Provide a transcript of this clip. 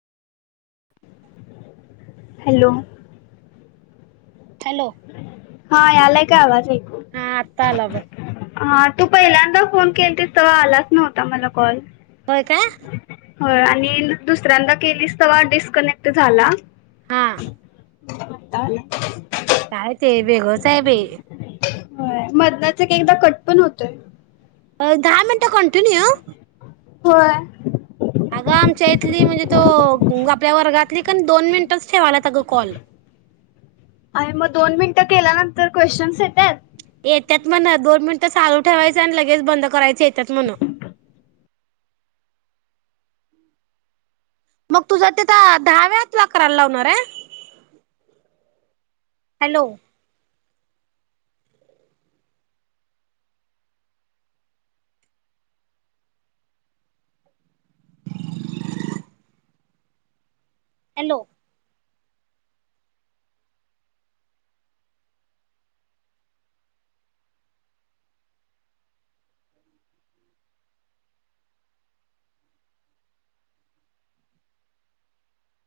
Hello. Hello. हा यालाय का आवाज ऐकू? हा आत्ता आला बघ हा. तू पहिल्यांदा फोन केलंतीस तेव्हा आलाच नव्हता मला कॉल. होय का? होय आणि दुसऱ्यांदा केलीस तवा डिस्कनेक्ट झाला. हा. ताल काय ते वेगळंच आहे बाई. मदनंच एक एकदा कट पण होतोय. अ दहा मिनटं कंटिन्यू. होय. अगं आमच्या इथली म्हणजे तो आपल्या वर्गातली दोन मिनिटंच ठेवाल्यात अगं कॉल. ते केल्यानंतर क्वेश्चनस् येत्यात. येत्यात म्हण दोन मिनिट चालू ठेवायचं आणि लगेच बंद करायचं येत्यात म्हण. मग तुझ्या तिथं दहा वेळा तुला कराला लावणार आहे? Hello hello.